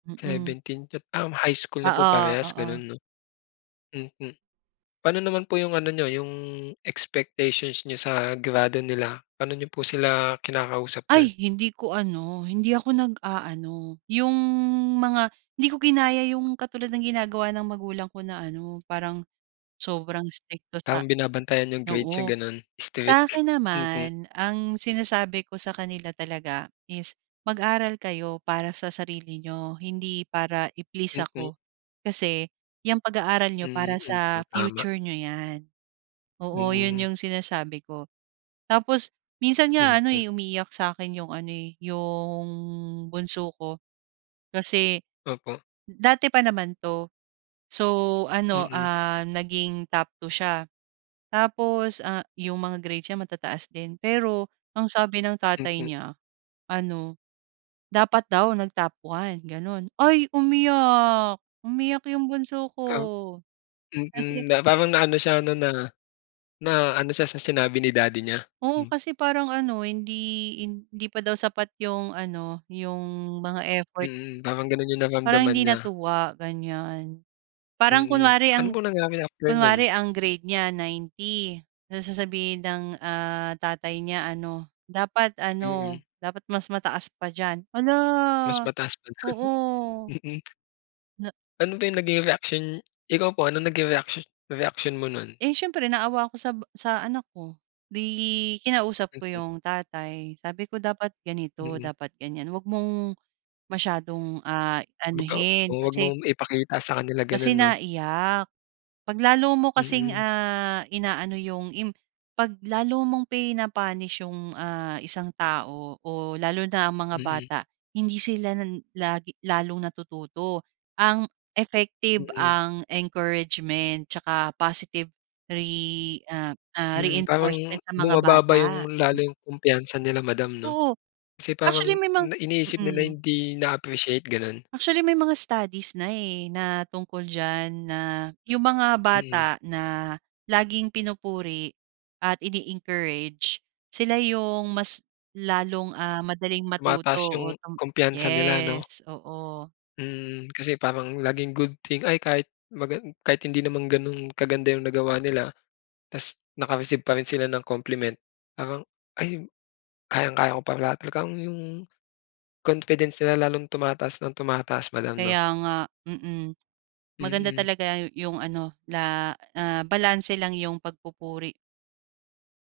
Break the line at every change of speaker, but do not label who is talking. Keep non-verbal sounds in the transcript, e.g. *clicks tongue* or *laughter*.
Mhm.
17 Um, high school na po
Oo,
parehas
oo.
gano'n, 'no. Mhm. Pa'no naman po yung ano n'yo, yung expectations n'yo sa grado nila? Pano n'yo po sila kinakausap dun?
Ay, hindi ko ano, hindi ako nag-a-ano, yung mga hindi ko ginaya yung katulad ng ginagawa ng magulang ko na ano, parang sobrang istrikto sa
Tamang binabantayan yung grades niyang
Oo.
gano'n.
Sa
Strict.
akin
Mhm.
naman, ang sinasabi ko sa kanila talaga is, "Mag-aral kayo para sa sarili niyo, hindi para i-please
Mm.
ako. Kasi yung pag-aaral n'yo
Mhm,
para
hmm.
sa
Tama.
future n'yo 'yan." Oo, yun,
Mhm.
yung sinasabi ko. Tapos minsan nga ano,
Mhm.
eh, umiiyak sa akin yung ano, eh, yung bunso ko, kasi
Opo.
dati pa naman 'to. So, ano,
Mhm.
ah, naging top 2 siya, tapos, ah, yung mga grades niya matataas din. Pero ang sabi ng tatay
Mhm.
niya, ano, dapat daw nag-top 1 gano'n. Ay! umiyak, umiyak yung bunso ko.
Oh.
Kasi
Mhm, na parang na ano siya 'no, na na ano siya sa sinabi ni daddy niya.
Oo,
Hmm.
kasi parang ano hindi hindi pa daw sapat yung ano, yung mga effort.
Mhm, parang ganun yung
Parang
nararamdaman
hindi
niya.
natuwa, ganyan. Parang
Mhm.
kunwari
Ano
ang
po nangyari after nun?
kunwari ang grade niya 90 tapos sasabihin ng, ah, tatay niya ano, dapat ano,
Mhm.
dapat mas mataas pa diyan. Hala,
Mas mataas pa dun.
oo.
Mhm.
Na
Ano ba yung naging reaksyon ikaw po, anong naging reaksyon reaksyon mo no'n?
Eh, siyempre naawa ako sa ba sa anak ko. 'Di kinausap ko
Mhm.
yung tatay sabi ko dapat ganito,
Mhm.
dapat ganyan, 'wag mong masyadong, ah,
Kumbaga O
anuhin
'wag
kasi
mong ipakita sa kanila
kasi
ganun, 'no?
naiyak. 'Pag lalo mo kasing,
Mhm.
ah, inaano yung imp 'pag lalo mong pina-punished yung, ah, isang tao o lalo na ang mga
Mhm.
bata, hindi sila na lagi lalong natututo. Ang effective,
Mhm.
ang encouragement, tsaka positive re ah,
Hmm, parang
reinforcement sa mga
bumababa
bata.
yung, lalo yung kumpiyansa nila madam, 'no.
Oo.
Kasi parang
Actually may mga
na iniisip nila
Mhm.
hindi na-appreciate, gano'n?
Actually, may mga studies na, eh, na tungkol diyan, na yung mga
Mhm.
bata na laging pinupuri at ine-encourage, sila yung mas lalong, ah, madaling matuto.
Tumataas yung
Oo, tam
kumpiyansa nila, 'no?
yes, oo.
Hmm, *clicks tongue* kasi parang laging good thing, ay kahit magan kahit hindi naman ganun kaganda yung nagawa nila ta's naka-receive pa rin sila ng compliment parang, "Ay kayang-kaya ko pala," talagang yung confidence nila lalong tumataas nang tumataas madam, 'no.
Kaya nga. Mhm, maganda
Mhm.
talaga yung ano, la ah, balanse lang yung pagpupuri.